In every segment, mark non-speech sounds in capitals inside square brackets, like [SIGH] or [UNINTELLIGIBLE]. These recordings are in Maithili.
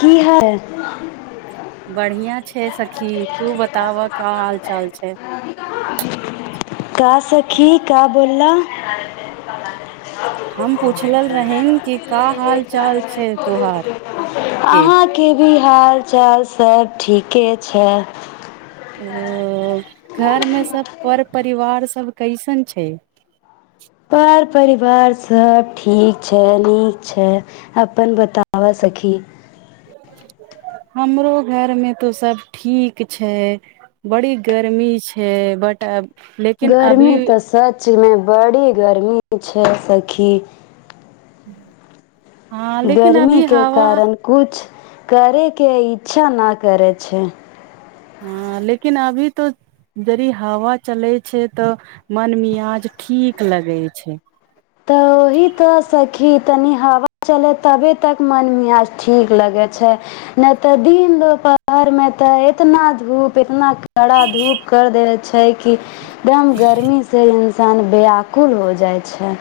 की हाल ए बढ़ियां छै सखी तू बताब का हाल चाल छै का सखी का बोला हम पुछलल रहिन कि का हाल चाल छै तोहार के अहाँके भी हाल चाल सब ठीके छै है घर में सब पर परिवार सब कैसन छै [INAUDIBLE] पर परिवार सब ठीक छै नीक छै अपन बताबऽ सखी हमरो घरमे तऽ सब ठीक छै बड़ी गर्मी छै बड अब लेकिन अभी गर्मी तस सच मे बड़ी गर्मी छै सखी हँ लेकिन अभी गर्मीके हवा कारण कुछ करे के इच्छा न करै छै हँ लेकिन अभी तो यदि हवा चलैत छै तऽ मन मियज ठीक लगै छै तऽहि तऽ सखी तनि हवा चले तबे तक मन मिियाज ठीक लगे छै ने तऽ दिन दुपहर मे ते इतना धूप एतना कड़ा धूप कर दे छै कि एकदम गर्मी से सन व्याकुल हो जाइ छै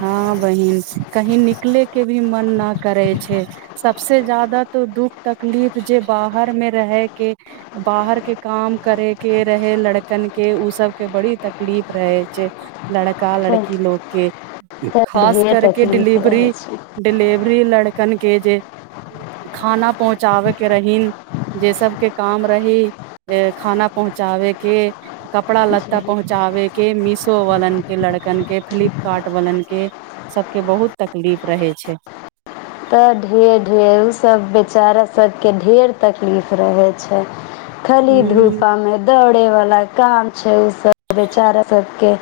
हँ बहिन कही निकले के भी मन न करे छै सबसे जादा तो दुःख तकलीफ जे बाहर मे रहे के बाहर के काम करे के रहे लड़कन के ओ सबके बड़ी तकलीफ रहे छै लड़का लड़की लोक के तऽ खास ढेर करके तकलीफ रहै डिलिवरी छै डिलिवरी लड़कन के जे खाना पहुँचाबे के रहहिन जे सबके काम रही खाना पहुँचाबे के कपड़ा लत्ता जी पहुँचाबे के मिस तो वलन के लड़कन के फ्लिपकार्ट पवलन के सबके बहुत तकलीफ रहै छै तऽ ढेर ढेर ओसभ बेचारा सभके ढेर तकलीफ रहै छै खाली धूपा हूँ में दौड़े वला काम छै ओ सब बेचारा सबके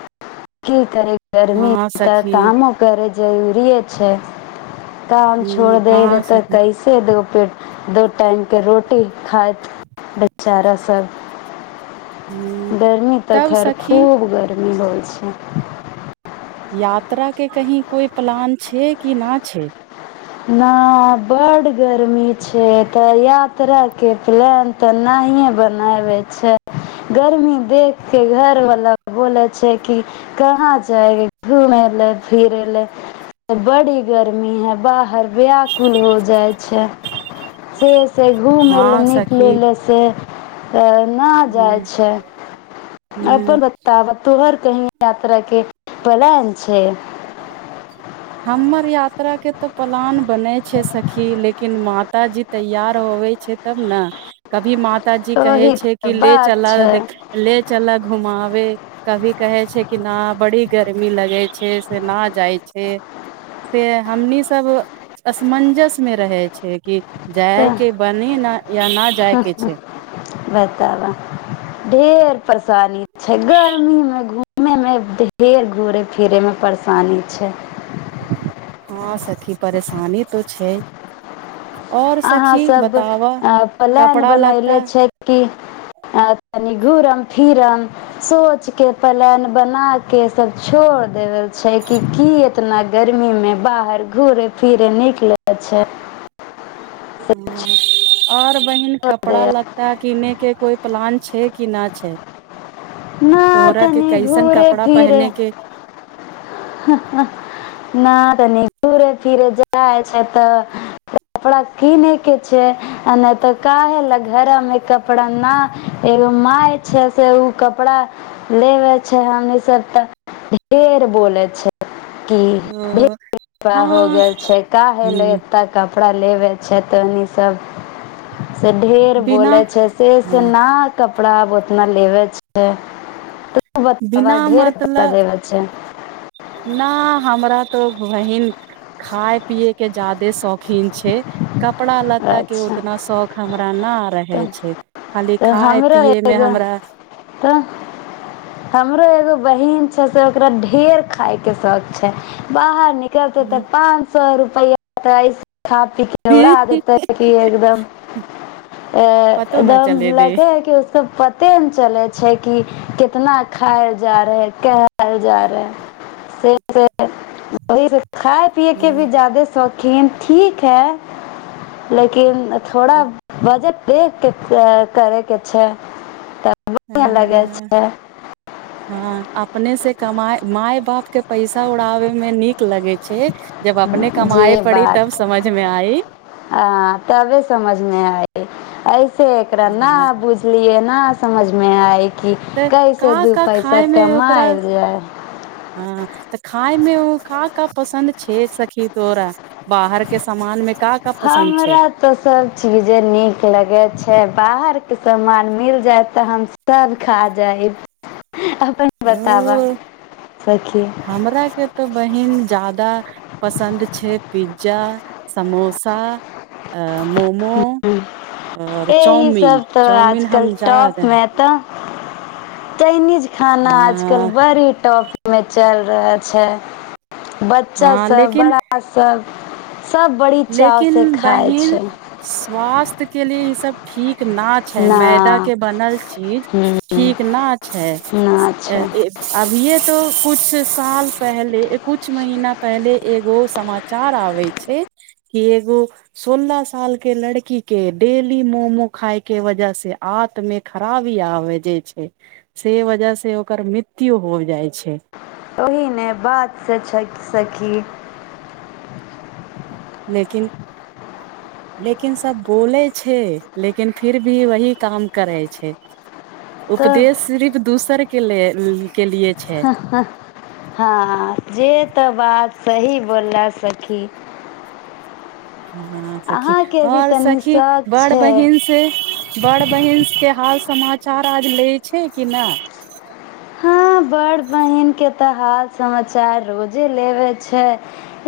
की करे गर्मी हँ त सखी कामो करै जरूरिे छै काम छोड़ हूँ देब हँ तऽ सखी कैसे दो पेट द टाइमके रोटी खाइत बेचारा सब हूँ [UNINTELLIGIBLE] गर्मी तऽ तब खैर सखी खूब गर्मी मुन हो छै यात्राके कहीं कोइ प्लान छै कि ना छै न बड गर्मी छै तऽ यात्रा के प्लान तऽ नहिे बनाबे छै गर्मी देख के घरवला बोले छै कि कहाँ जायगे घूमे ल फिरे ले बड़ी गर्मी है बाहर व्याकुल हो जाइ छै से [UNINTELLIGIBLE] छै घूम ऐलै हँ निक ले सखी ले से [INAUDIBLE] न जाय हूँ छै हूँ अपन बताब तोहर कही यात्रा के पलान छै [UNINTELLIGIBLE] हमर यात्रा के तऽ पलान बनै छै सखी लेकिन मा माताजी तैयार होवे छै तब ने कभी मात पिताजी कहे ओही छै तऽ कि ले बात चल छै ले चला घुमाबे कभी कहे छै कि न बड़ी गर्मी लगे छै से न जाइ छै से हमनी सब असमंजस मे रहै छै कि जाय के बनी न या न जाय तऽ के छै बताबऽ ढेर फ गांधी छै गर्मीमे घूम घुमेयमे के ओते घुरय फिरैमे परेशानी छै हँ सखी परेशानी तऽ छै और अहाँ सखी सब बताबऽ प्लान कपड़ा बनैले लत्ता छै कि तनी घुरम फिरम सोच के प्लान बना क सब छोड़ देेबल छै कि की इतना गर्मीमे बाहर घुरे फिरे निकलै छै ह और बहिन कपड़ा लत्ता किने के कोई प्लान छै किी न छै तोहरा के नातनी कैसन घूुरे कपड़ा फिरे पहने के नत तनि घूरे फिरे जाय छै तऽ कपड़ा किने के छै आ नहि तऽ काहे ल घर मे कपड़ा न एगो मााय छै से ओ [UNINTELLIGIBLE] कपड़ा लेबे छै हमनी सब तऽ ढेर बोले छै कि अ कृपा हो हँ गेल छै का हले ए क कपड़ा लेबै छै तऽनि सब से ढेर बिना बोले छै से से न क कपड़ा बहुतना लेबे छै आ ओ बता बिना ढेर कपरा मतलब लेवै छै [UNINTELLIGIBLE] न हमरा तो बहिन खााय पिय के जादा त शौकीन छै कपड़ा लत्ता के अच्छा उतना शौख हमरा न रहे तऽ छै खाली तऽ खाय हमरो पियए मे एगो हमरा तऽ हमरो एगो बहिन छै से ओकरा ढेर खााय के शौक छै बाहर न करतौ तऽ पाँच सौ रुपैया खा पी के उरा देतै कि एकदम अ पतो न एकदम चले दे लगे है कि उक पते न चलै छै कि कितना खायल जा रहे कहल जा रहे से खाए पियए के भी जायदे सौख लिन ठीक है लेकिन थोड़ा वजट देख के प्यार करै कि छै तऽ लगे ह छै हँ अपने से कमाय माय बाप के पैसा उड़ाबे मे नीक लगे छै जब अपने जे कमाए पड़ी तब बात समझ मे आई ह तबे समझमे आइ आइ से एकरा ने हँ बुझलियए ने समझमे क तऽ कैसे का दू का पैसा खाय मे ओकरा कमायल जाय हँ तऽ खाय मे खा का पसन्द छे सखी तोरा बाहर के समान मे का का पसन्द छै हमरा तऽ सभ चीजे नीक लगैत छै बाहर के समान मिल जायत तऽ हम सब खा जायब अपन बताबा ओ सखी हमरा के तऽ बहिन जादा पसन्द छै पिज्जा समोसा आ मोम एहि सब तऽ चाउमिन हम आजकल जाद टॉप मे तऽ चाइनीज [UNINTELLIGIBLE] खाना आजकल हँ बड़ी टॉप में चल रहै छै बच्चा हँ सब लेकिन बड़ा सब सब बड़ी चावसँ लेकिन खाइ बहिन छै स्वास्थ्य के लिए ई सब ठीक न छै मैदा ना के बनल चीज ठीक न छै ना छै अभिये तो कुछ साल पहले कुछ महीना पहले एगो समाचार आबे छै कि एगो सोलह साल के लड़की के डेली मोमो खााय के वजह से आतमे खराबी आब जाे छै से वजह से ओकर मृत्यु हो जाइ छै ओहि ने बातसँ छै सखी लेकिन लेकिन सब बोलै छै लेकिन फिर भी वही काम करै छै तऽ उपदेश सिर्फ दूसर के ले के लिए छै हँ जे तऽ बात सही बोलऽ सखी हँ सखी अहाँके भी और तनी सखी शौक बड़ छै बहिन से बड़ बहिन क्य हाल समाचार आज भै छै कि नहि हँ बड़ बहिनके तऽ हाल समाचार रोजे लेबे छै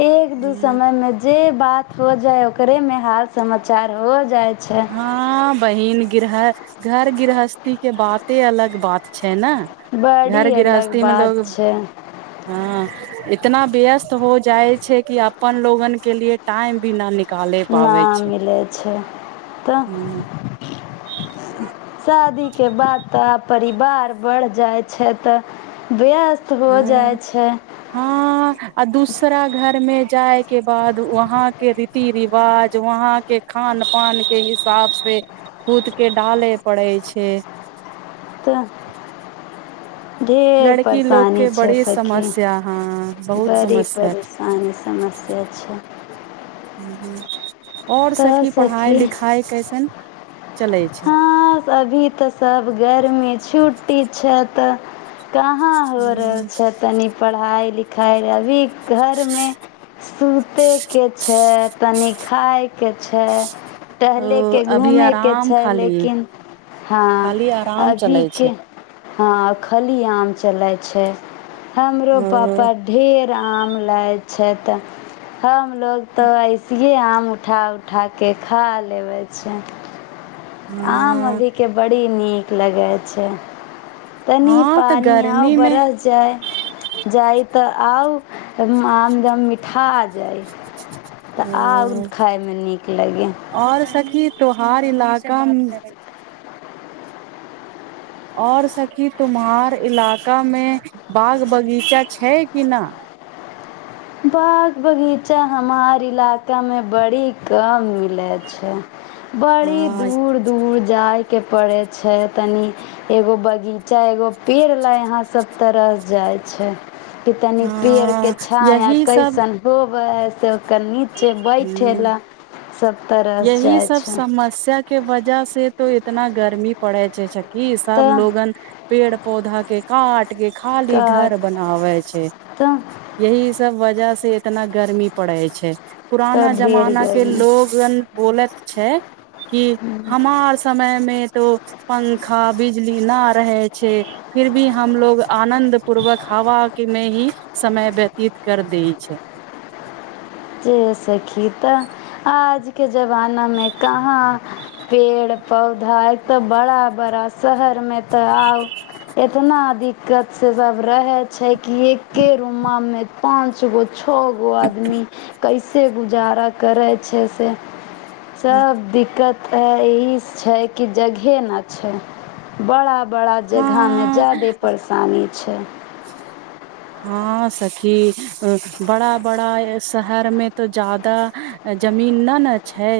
एक दू हूँ समयमे जे बात हो जाय ओकरे मे हाल समाचार हो जाय छै हँ बहिन गृह घर गृहस्थी के बाते अलग बात छै ने बड़ी घर अलग गृहस्थी मे लोग बात छै हँ इतना व्यस्त हो जाय छै कि अपन लोगन के लिए टाइम भी न निक नहि मिलै छै तऽ हूँ शादी के बाद तऽ परिवार ब जाइ छै तऽ व्यस्त हो हूँ जाइ छै हँ आ दूसरा घर मे जाय के बाद वहां के रीति रिवाज वहां के खान पान के हिसाब से खुद के ढ़िले पड़े छै तऽ ढेर लड़की लोग परेशानी के छै बड़ी सखी समस्या हँ बहुत बड़ी समस्या परेशानी समस्या छै हू आओर सखी पढ़ाइ लिखाइ कैसन चलै छै हँ अभी तऽ सबके गरमी छुटी छै तऽ कहाँ हो रहल छै तनि पढ़ाई लिख खााय लभी घर मे सुते के छै तनि खायके छै ओ टहले के अभी घूमे के आराम खाली लेकिन हँ खाली आराम अभी चलै के छै हँ खली आम चले छै छै हमरो ओ पापा ढेर आम लैत छै तऽ हमलोग तो ऐसे जे आम उठा उठाके खा लेबै छै हँ आम अभी के बड़ी नीक लगै छै तनी हँ तऽ पानि गर्मी आब मे बरस जाय जाइत तऽ आउ त आमदम मिठाजइ तऽ आउर खायमे नीक लगै और सखी तोहार इलाका और सखी तुम्हहार इलाकामे बाग बगीचा छै कि नहि बाग बगीचा हमार इलाकामे बड़ी कम मिलैत छै बड़ी हँ दूर दूर जाइ के पड़े छै तनी एगो बगीचा एगो पेड़ लै अहा सब तरल जाय छै कि तनी पेर के हँ छाया यही सब ऐसन भुख वस ह सब तरस यही जाय सब छै समस्या के वजह से त इतना गर्मी पड़े छै कि सब तऽ लोगन पेट पौधाके काट के खाली घर काट बनाबै छै तऽ यही सब वजह से से इतना गर्मी पड़ै छै तऽ पुराना ढेर जमाना के गर्मी लोगन बोलत छै कि हमार समय मे तो पंखा बिजली न रहै छै फिर भी हमलोग आनंन्द पूर्वक हवा के में ही समय व्यत चित कर दै छै ए सखीता आज के जमाना में कहाँ पेड़ पौधा एक तऽ बड़ा बड़ा शहर मे तऽ आउ ए इतना दिक्कत से सब रहे छै कि एके रूमा मे पांच गो छओ गो आदमी कैसे गुजारा करै छै से सब दिक्कत त इ छै कि जगहे ने छै बड़ा बड़ा जगह में हँ जादे परेशानी छै हँ सखी बड़ा बड़ा शहर मे तऽ जादा जमीन नहि ने छै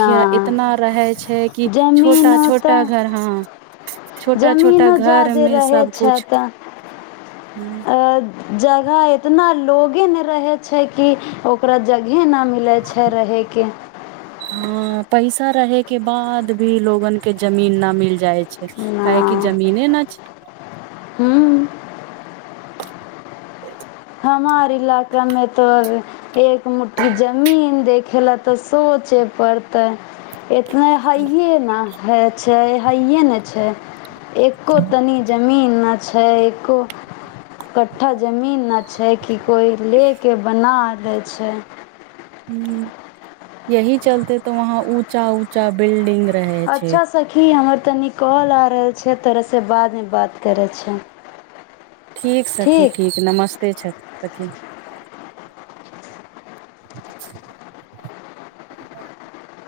ना इतना रहै छै कि छोटा जमीनो छोटा तऽ घर हाँ जमीनो जेदे रहै सब छै कुछ तऽ अ जगह एतना ना लोगे न रहै छै कि ओकरा जग हे न मिलै छै रहैके हँ पैसा रहे के बाद भी लोगन के जमीन ना मिल जाय छै काहे नहि जमीने न छै हमार इलाकामे तऽ एक मुट्ठी जमीन देखै लए तऽ सोचे पड़तै इतना हइ न ह छै हइए ने छै एको तनी जमीन न छ एक क्ठा जमीन छै कि कोइ लेके बना दै छै ह यही चलते तऽ वहाँ ऊँचा ऊँचा बिल्डिंग रहे छै अच्छा सखी हमर तनी काॅल आ रहल छै तोराससँ बादमे बात करै छौ ठीक सखी ठीक नमस्त छथि ती [UNINTELLIGIBLE] [INAUDIBLE]